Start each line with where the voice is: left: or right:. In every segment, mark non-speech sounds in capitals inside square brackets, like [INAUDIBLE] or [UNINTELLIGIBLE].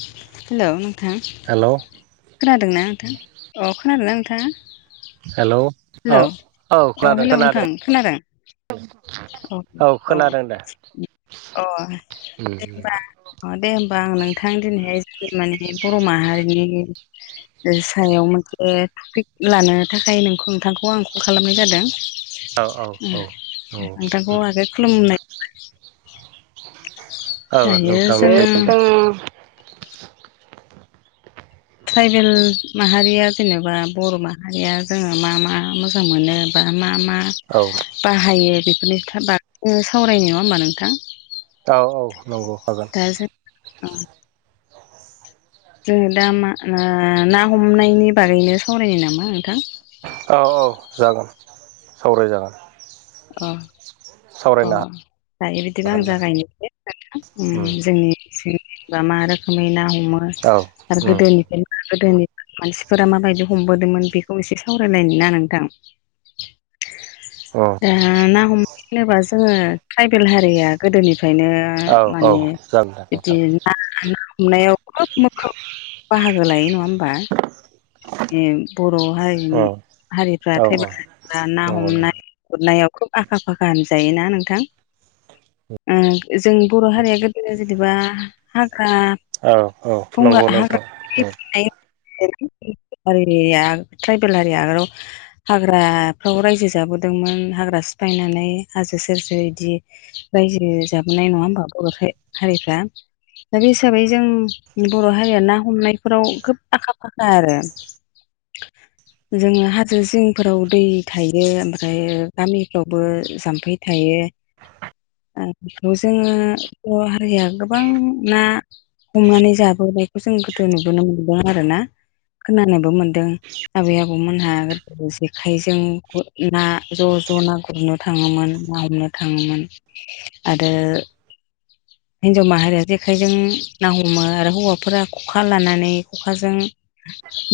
left: हेल' नोंथां।
right: हेलौ
left: खोनादोंना नोंथां अ खोनादोंना नोंथां
right: हेलौ औ
left: हेलौ
right: औ
left: अ
right: खोनादों
left: हेल'
right: खोनादों
left: नोंथां खोनादों? अ
right: औ
left: अ
right: खोनादों दे
left: अ
right: उम
left: जेनेबा अ दे होमबा आं नोंथां दिनैहाय माने बर' माहारिनि सायाव मोनसे टपिक लानो थाखाय नों नोंथांखौ आं कल खालामनाय जादों।
right: औ औ औ नंगौ
left: नोंथांखौ आगै खुलुमनाय
right: औ औ
left: दायो जोङो
right: नोंथां [UNINTELLIGIBLE]
left: ट्राइबेल माहारिया जेनेबा बर' माहारिया जोङो मा मा मोजां मोनो मा मा
right: औ
left: बाहायो बेफोरनि खोथा बा सावरायो नङा होमबा नोंथां।
right: औ औ नंगौ हागोन।
left: [UNINTELLIGIBLE] जोङो दा मा ना हमनायनि बागैनो सावरायनाय नामा नोंथां?
right: औ औ जागोन सावराय जागोन।
left: औ अ दायो बिदिबा
right: हागोन
left: आं
right: दे
left: जागायनोसै
right: उम
left: नोंथां जोंनि थिं बा मा रोखोमै ना हमो
right: औ
left: आरो
right: उम
left: गोदोनिफ्रायनो गोदोनि मानसिफोरा माबायदि हमबोदोंमोन बेखौ एसे सावरायलायनो ना नोंथां।
right: औ
left: दा ना हमनो होनोबा जोङो ट्राइबेल हारिया गोदोनिफ्रायनो
right: औ औ
left: माने
right: जागोन दे
left: बिदि
right: नोंथां
left: ना ना हमनायाव खोब मोखोब बाहागो लायो नङा होमबा बिदि बर' हारिनि
right: उम
left: हारिफ्रा
right: औ
left: ट्राइबेलफ्रा ना
right: नंगौ नोंथां
left: हमनाय गुरनायाव खोब आखा फाखा होनजायो ना नोंथां। ओ जों बर' हारिया गोदो जेनेबा हाग्रा
right: औ औ
left: बंग्रा
right: नंगौ
left: हाग्रा
right: नोंथां
left: [UNINTELLIGIBLE] ट्राइबेल हारिया आगोलाव हाग्राफ्राव रायजो जाबो दोंमोन हाग्रा सिफायनानै हाजो सेर सेर बिदि। रायजो जाबोनाय नङा होमबा बर' हारिफ्रा। दा बे हिसाबै जों बर' हारिया ना हमनायफोराव खोब आखा फाखा आरो। जोङो हाजो सिंफोराव दै थायो ओमफ्राय गामिफ्रावबो जाम्फै थायो। बेखौ जोङो बर' हारिया गोबां ना हमनानै जाबोनायखौ जों गोदो नुबोनो मोनदों आरो ना खोनानोबो मोनदों आबै आबौमोनहा जेखायजों ना ज' ज' ना गुरनो थाङोमोन ना हमनो थाङोमोन आरो हिन्जाव माहारिया जेखाइजों ना हमो आरो हौवाफोरा खखा लानानै खखाजों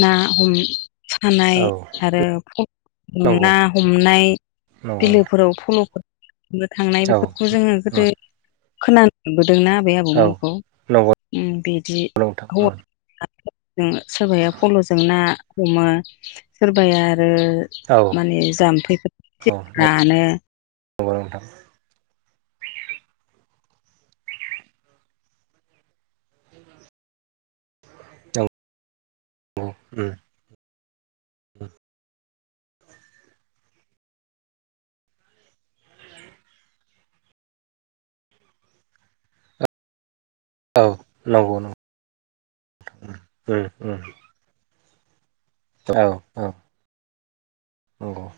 left: ना हम सानाय आरो ना हमनाय बिलोफोराव फल'फोर थांनाय बेफोरखौ जोङो गोदो खोनाबोदोंना आबै
right: औ
left: आबौमोनखौ
right: नंगौ
left: बिदि
right: नंगौ नोंथां
left: हौवा सोरबाया फल'जों ना हमो सोरबाया आरो
right: औ उम
left: माने जाम्फै
right: उम औ
left: [UNINTELLIGIBLE]
right: नंगौ नोंथां अ उम औ नंगौ नंगौ उम उम औ औ नंगौ